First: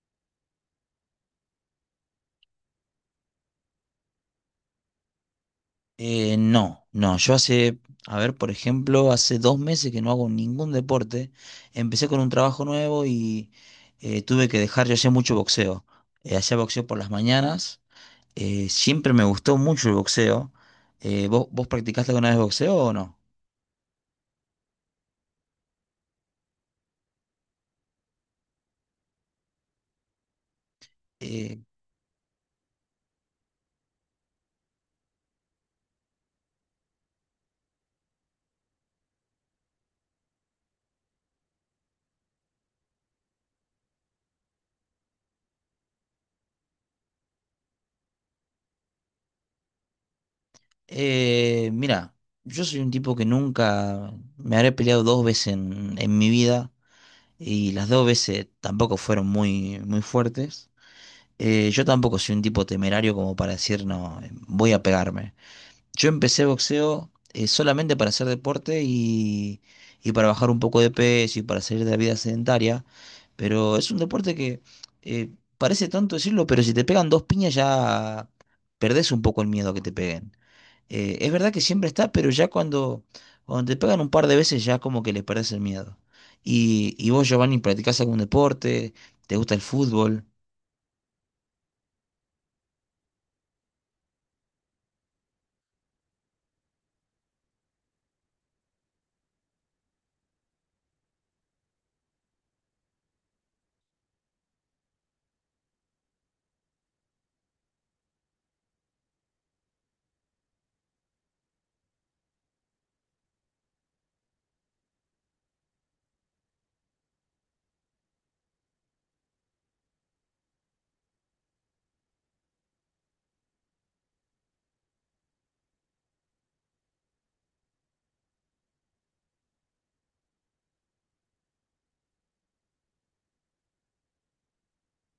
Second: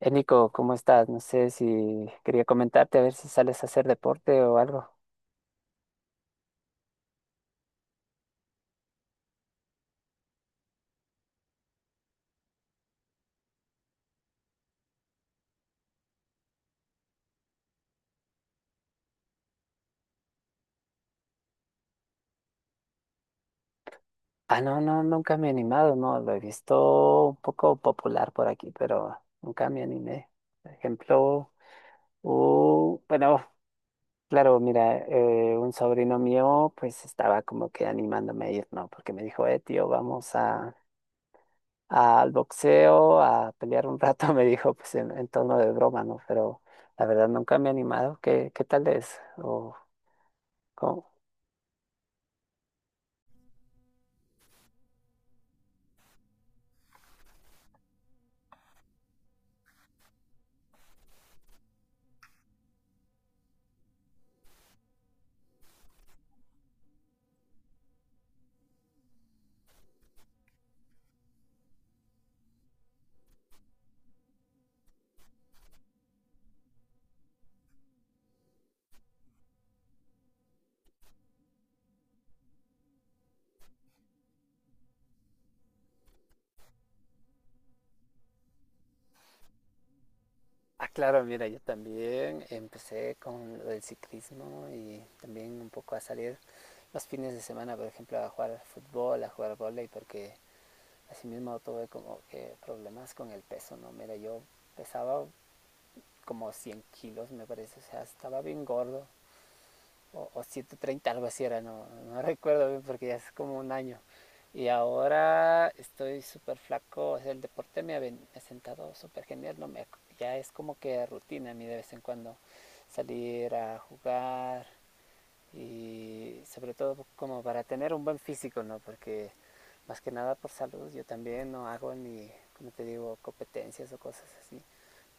Nico, ¿cómo estás? No sé si quería comentarte a ver si sales a hacer deporte o algo. No, no, yo hace, a ver, por ejemplo, hace 2 meses que no hago ningún deporte. Empecé con un trabajo nuevo y tuve que dejar, yo hacía mucho boxeo. Hacía boxeo por las mañanas. Siempre me gustó mucho el boxeo. ¿Vos practicaste alguna vez boxeo o no? Ah, no, no, nunca me he animado, no, lo he visto un poco popular por aquí, pero nunca me animé. Por ejemplo, Eh, bueno, claro, mira, un sobrino mío pues estaba como que animándome a ir, ¿no? Porque me dijo, tío, vamos a, al boxeo, a pelear un rato, me dijo, pues en tono de broma, ¿no? Pero la verdad nunca me he animado. ¿ qué tal es? O, ¿cómo? Mira, yo soy un tipo que nunca me habré peleado dos veces en mi vida y las dos veces tampoco fueron muy, muy fuertes. Yo tampoco soy un tipo temerario como para decir, no, voy a pegarme. Yo empecé boxeo solamente para hacer deporte y para bajar un poco de peso y para salir de la vida sedentaria, pero es un deporte que eh, parece tanto decirlo, pero si te pegan dos piñas ya perdés un poco el miedo a que te peguen. Es verdad que siempre está, pero ya cuando, cuando te pegan un par de veces ya como que le perdés el miedo. Y vos, Giovanni, ¿practicás algún deporte? ¿Te gusta el fútbol? Ah, claro, mira, yo también empecé con lo del ciclismo y también un poco a salir los fines de semana, por ejemplo, a jugar fútbol, a jugar vóley, porque así mismo tuve como que problemas con el peso, ¿no? Mira, yo pesaba como 100 kilos, me parece, o sea, estaba bien gordo o 130 algo así era, no, no recuerdo bien porque ya es como un año. Y ahora estoy súper flaco, o sea, el deporte me ha, me ha sentado súper genial, no me, ya es como que rutina a mí de vez en cuando salir a jugar, y sobre todo como para tener un buen físico, ¿no? Porque más que nada por salud, yo también no hago ni, como te digo, competencias o cosas así.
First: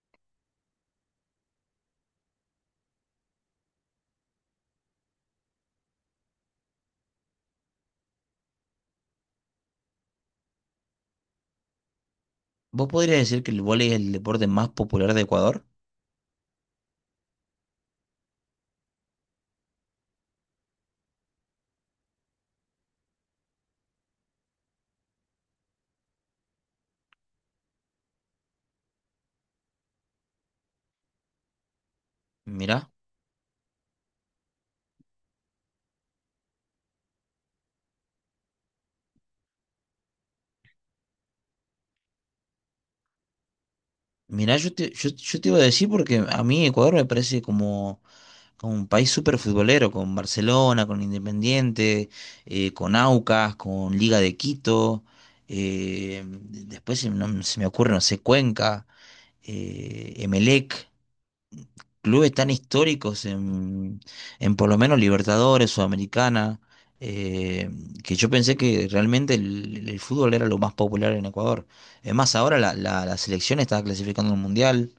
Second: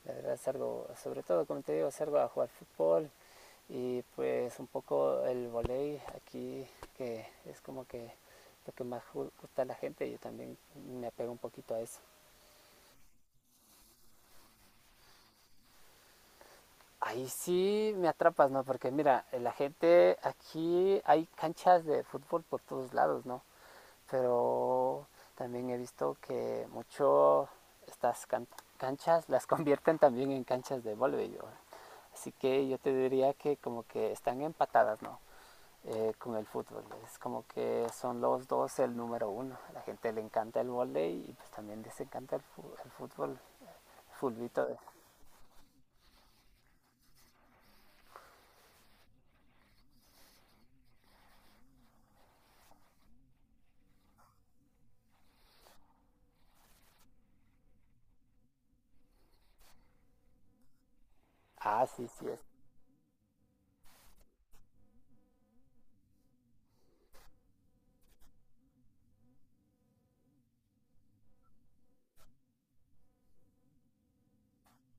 La verdad salgo, sobre todo como te digo, salgo a jugar fútbol y pues un poco el volei aquí, que es como que lo que más gusta a la gente, yo también me apego un poquito a eso. ¿Vos podrías decir que el vóley es el deporte más popular de Ecuador? Ahí sí me atrapas, ¿no? Porque mira, la gente aquí hay canchas de fútbol por todos lados, ¿no? Pero también he visto que mucho estas can canchas las convierten también en canchas de voleibol. Así que yo Mirá, te diría que como que están empatadas, ¿no? Con el fútbol. Es como que son los dos el número uno. A la gente le encanta el volei y pues también les encanta el fútbol, el mirá, fulbito. yo De... te, yo te iba a decir porque a mí Ecuador me parece como, como un país súper futbolero, con Barcelona, con Independiente, con Aucas, con Liga de Quito, después se, no- se me ocurre, no sé, Cuenca, Emelec. Ah, sí, sí, Clubes es. tan históricos en por lo menos Libertadores, Sudamericana, eh, que yo pensé que realmente el fútbol era lo más popular en Ecuador. Es más, ahora la, la, la selección está clasificando al Mundial.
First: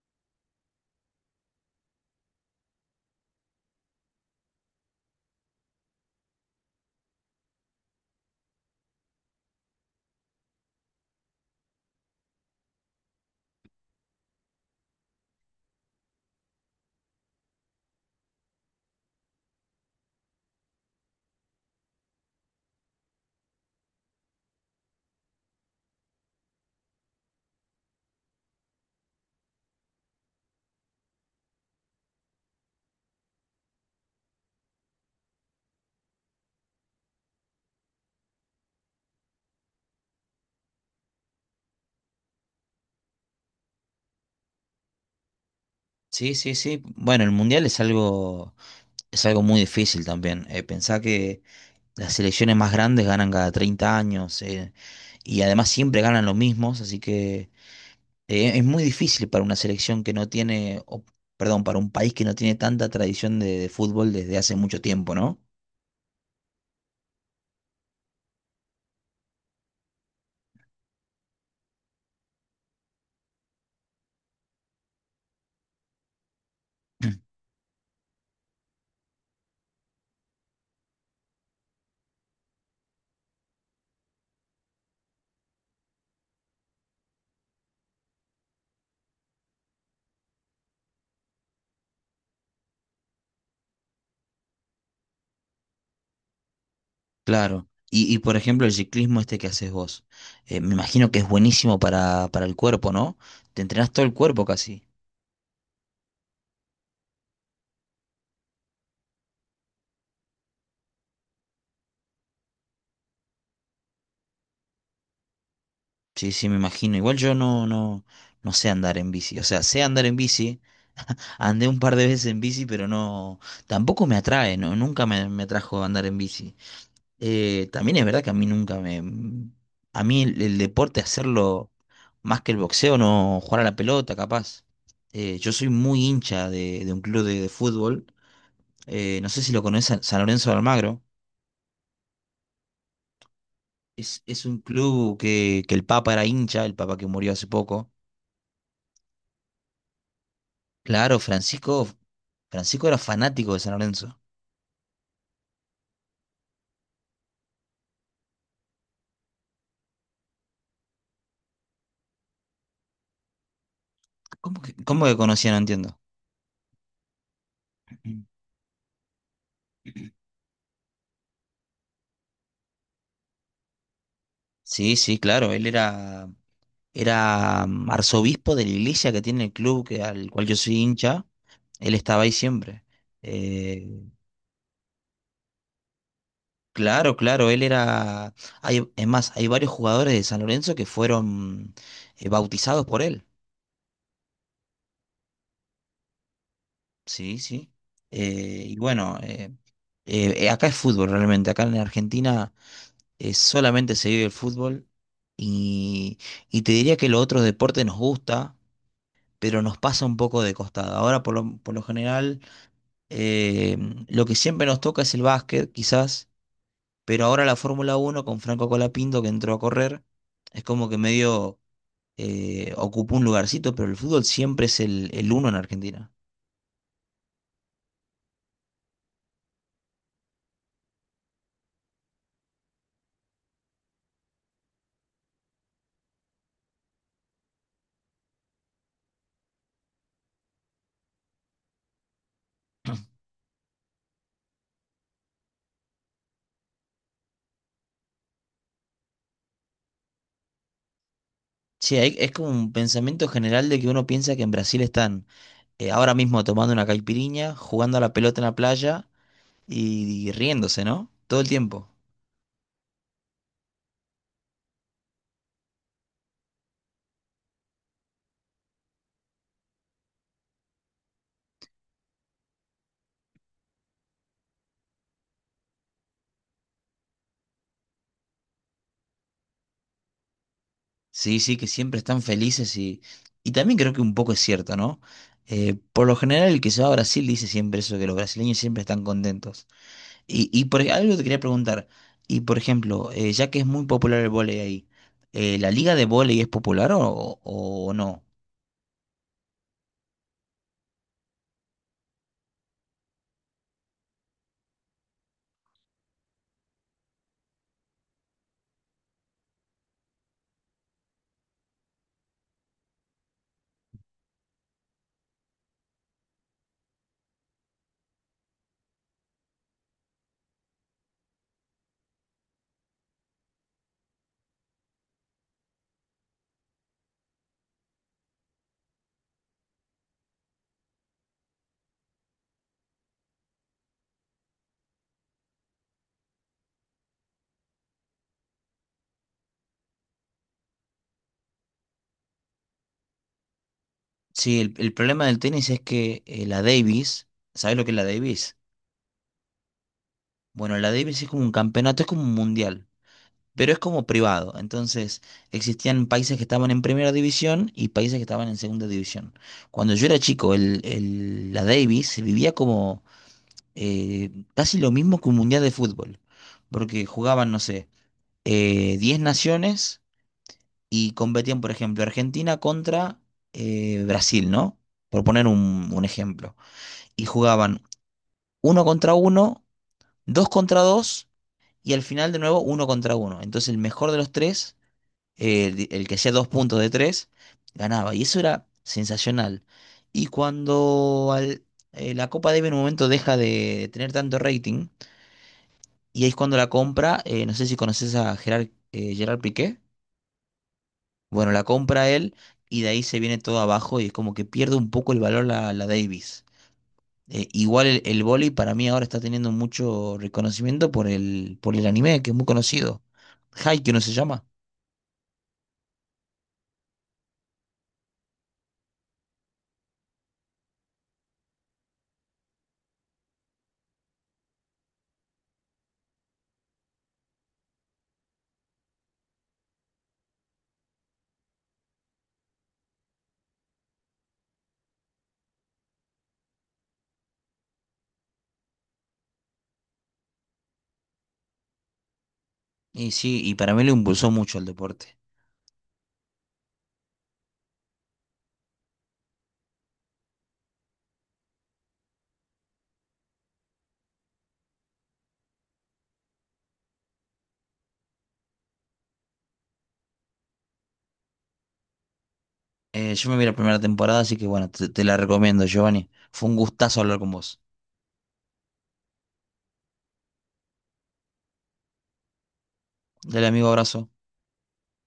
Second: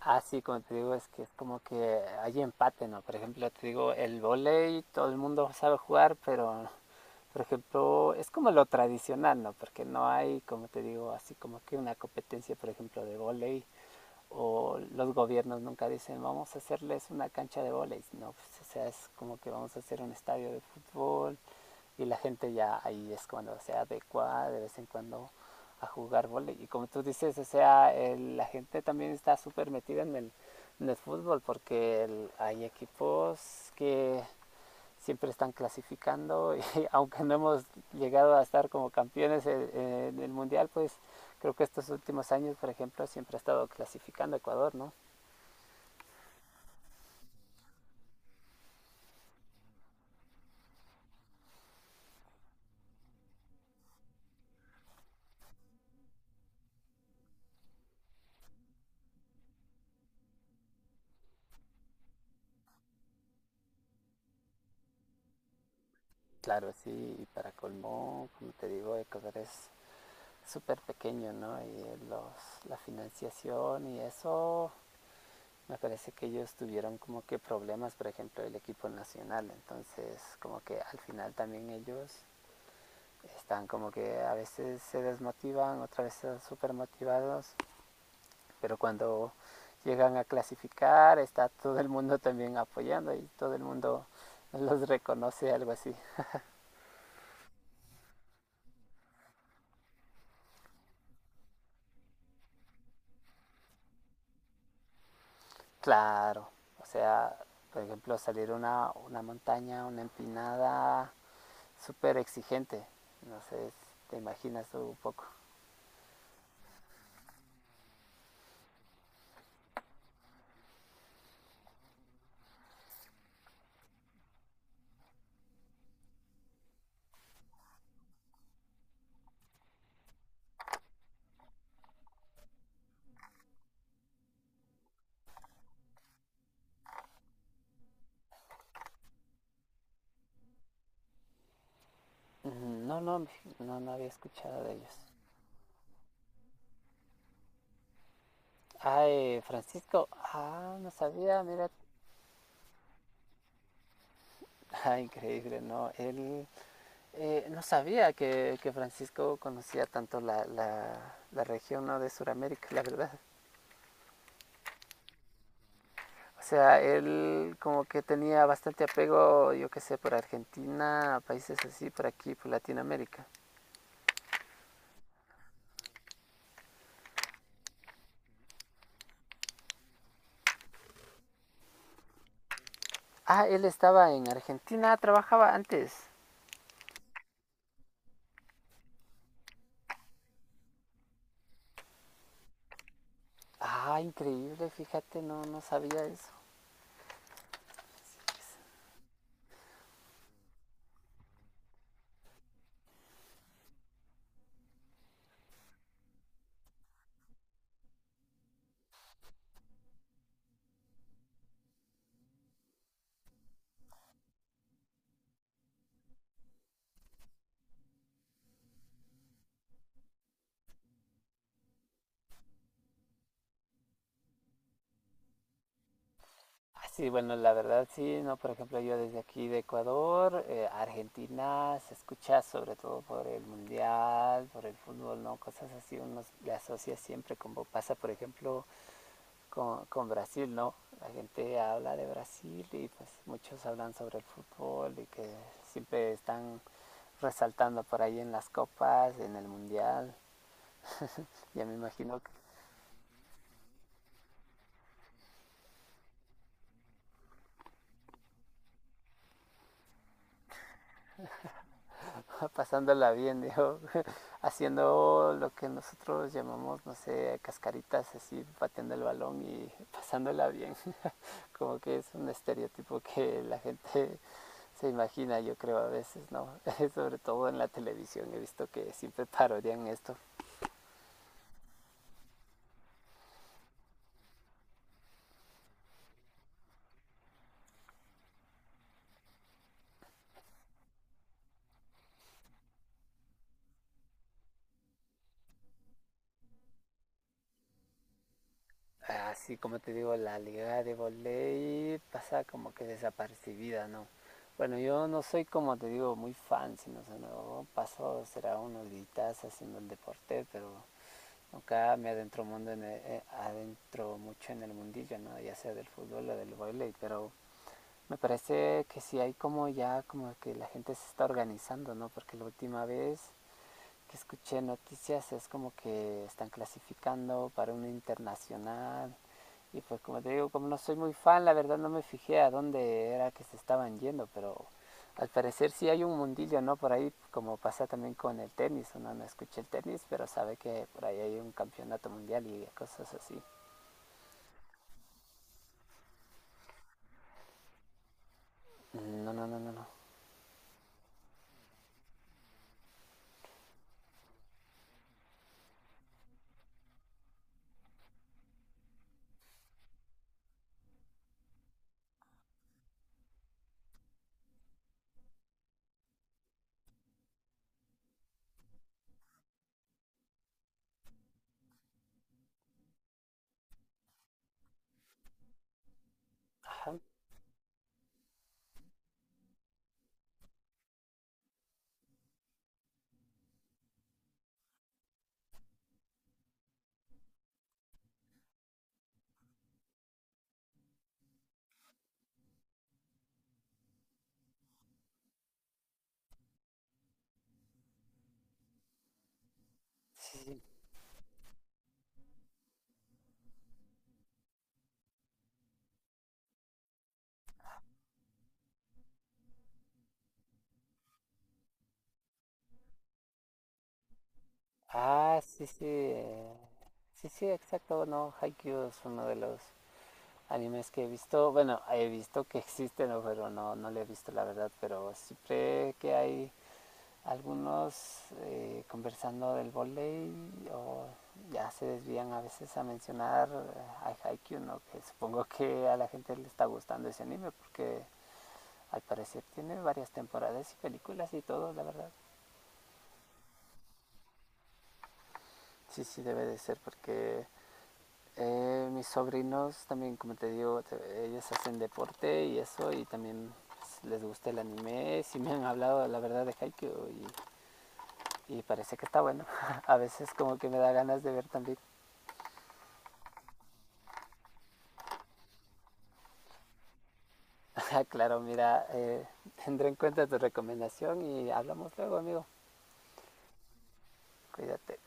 Ah, sí, como te digo, es que es como que hay empate, ¿no? Por ejemplo, te digo, el volei todo el mundo sabe jugar, pero por ejemplo, es como lo tradicional, ¿no? Porque no hay, como te digo, así como que una competencia, por ejemplo, de volei o los gobiernos nunca dicen vamos a hacerles una cancha de volei, no, pues, o sea, es como que vamos a hacer un estadio de fútbol y la gente ya ahí es cuando se adecua de vez en cuando a jugar volei y como tú dices, o sea, la gente también está súper metida en en el fútbol porque hay equipos que siempre están clasificando y aunque no hemos llegado a estar como campeones en, el mundial, pues creo que estos últimos años, por ejemplo, siempre ha estado clasificando Ecuador, ¿no? Sí, sí, sí. Bueno, el Mundial es algo muy difícil también. Pensá que las selecciones más grandes ganan cada 30 años, y además siempre ganan los mismos, así que... Es muy difícil para una selección que no tiene, o, perdón, para un país que no tiene tanta tradición de fútbol desde hace mucho tiempo, ¿no? Claro, sí, y para colmo, como te digo, Ecuador es súper pequeño, ¿no? Y los, la financiación y eso, me parece que ellos tuvieron como que problemas, por ejemplo, el equipo nacional, entonces como que al final también ellos están como que a veces se desmotivan, otras veces súper motivados. Pero cuando llegan a clasificar, está todo el mundo también apoyando y todo el mundo los reconoce, algo así. Claro. Y, por ejemplo, el ciclismo este que haces vos, me imagino que es buenísimo para el cuerpo, ¿no? Te entrenás todo el cuerpo casi. Claro, o sea, por ejemplo, salir una montaña, una empinada, súper exigente. No sé, te imaginas tú un poco. Sí, sí, me imagino. Igual yo no, no, no sé andar en bici. O sea, sé andar en bici. Andé un par de veces en bici, pero no, tampoco me atrae, ¿no? Nunca me, me atrajo andar en bici. También es verdad que a mí nunca me... A mí el deporte, hacerlo más que el boxeo, no jugar a la pelota, capaz. Yo soy muy hincha de un club de fútbol. No sé si lo conocen, San Lorenzo de Almagro. No, no, no, no había Es un escuchado de ellos. club que el Papa era hincha, el Papa que murió hace poco. Ay, Francisco, ah, no Claro, sabía, mira. Francisco, Francisco era fanático de San Lorenzo. Ah, increíble, ¿no? Él no sabía que, Francisco conocía tanto la, la, la región ¿no? de Sudamérica, la verdad. Cómo que conocía? No entiendo. O sea, él como que tenía bastante apego, yo qué sé, por Argentina, países así, por aquí, por Latinoamérica. Sí, sí, claro, él era, era arzobispo de la iglesia que tiene el club que, al cual yo soy hincha. Él estaba ahí siempre. Ah, él Eh, estaba en Argentina, trabajaba antes. claro, claro, él era... Hay, es más, hay varios jugadores de San Lorenzo que fueron bautizados por él. Ah, increíble, fíjate, no, no sabía eso. Sí, sí. Eh, y bueno, eh, Acá es fútbol realmente. Acá en Argentina solamente se vive el fútbol. Y, y te diría que los otros deportes nos gusta, pero nos pasa un poco de costado. Ahora, por lo general, eh, lo que siempre nos toca es el básquet, quizás. Pero ahora la Fórmula uno con Franco Colapinto que entró a correr, es como que medio ocupó un lugarcito, pero el fútbol siempre es el uno en Argentina. Ah, sí, bueno, la verdad sí, ¿no? Por ejemplo, yo desde aquí de Ecuador, Argentina, se escucha sobre todo por el mundial, por el fútbol, ¿no? Cosas así, uno le asocia siempre, como pasa, por ejemplo, con Brasil, ¿no? La gente habla de Brasil y pues muchos hablan sobre el fútbol y que siempre están resaltando por ahí en las copas, en el mundial. Ya me Sí, hay- imagino es como un pensamiento general de que uno piensa que en Brasil están ahora mismo tomando una caipiriña, jugando a la pelota en la playa y riéndose, ¿no? Todo el tiempo. pasándola bien, digo, haciendo lo que nosotros llamamos, no sé, cascaritas, así, pateando el balón y pasándola bien. Como que es un estereotipo que la gente se imagina, yo creo, a veces, ¿no? Sobre todo en la televisión he visto que siempre parodian esto. Sí, sí, que siempre están felices y también creo que un poco es cierto, ¿no? Por lo general el que se va a Brasil dice siempre eso, que los brasileños siempre están contentos. Y por, algo te quería preguntar. Y por ejemplo, ya que es muy popular el vóley ahí, ¿la liga de vóley es popular o no? Así como te digo, la liga de volei pasa como que desapercibida, ¿no? Bueno, yo no soy como te digo muy fan, sino o sea, no, paso será unos días haciendo el deporte, pero acá me adentro mundo en adentro mucho en el mundillo no ya sea del fútbol o del baile pero me parece que sí hay como ya como que la gente se está organizando no porque la última vez que escuché noticias es como que están clasificando para una internacional. Y pues como te digo, como no soy muy fan, la verdad no me fijé a dónde era que se estaban yendo, pero al parecer sí hay un mundillo, ¿no? Por ahí, como pasa también con el tenis, uno no escucha el tenis, pero sabe que por ahí hay un campeonato mundial y cosas así. Sí, el problema del tenis es que la Davis, ¿sabes lo que es la Davis? No, no, no, no, no. Bueno, la Davis es como un campeonato, es como un mundial, pero es como privado. Entonces, existían países que estaban en primera división y países que estaban en segunda división. Cuando yo era chico, el- la Davis se vivía como casi lo mismo que un mundial de fútbol, porque jugaban, no sé. 10 naciones y competían, por ejemplo, Argentina contra Brasil, ¿no? Por poner un ejemplo. Ajá, Y jugaban uno contra uno, dos contra dos y al final de nuevo uno contra uno. Entonces el mejor de los tres, el que hacía dos puntos de tres, ganaba. Y eso era sensacional. Y cuando al- la Copa Davis en un momento deja de tener tanto rating, y ahí es cuando la compra, no sé si conoces a Gerard, Gerard Piqué. sí, sí. Bueno, la compra él y de ahí se viene todo abajo y es como que pierde un poco el valor la, la Davis. Igual el vóley para mí ahora está teniendo mucho reconocimiento por el anime, que es muy conocido. Haikyuu no se llama. Ah, sí, sí. Sí, sí, exacto, no, Haikyuu es uno de los animes que he visto, bueno, he visto que existen, ¿no? Pero no, no lo he visto la verdad, pero siempre que hay algunos conversando del volei o ya se desvían a veces a mencionar a Haikyuu, ¿no? Que supongo que a la gente le está gustando ese anime porque al parecer tiene varias temporadas y películas y todo, la verdad. Y sí, y para mí lo impulsó mucho el deporte. Sí, sí debe de ser porque mis sobrinos también, como te digo, ellos hacen deporte y eso, y también pues, les gusta el anime. Sí me han hablado, la verdad, de Haikyuu y parece que está bueno. A veces como que me da ganas de ver también. Yo me vi la primera temporada, así que bueno, te la recomiendo, Giovanni. Fue un gustazo hablar con vos. Claro, mira, tendré en cuenta tu recomendación y hablamos luego, amigo. Dale, amigo, abrazo. Cuídate.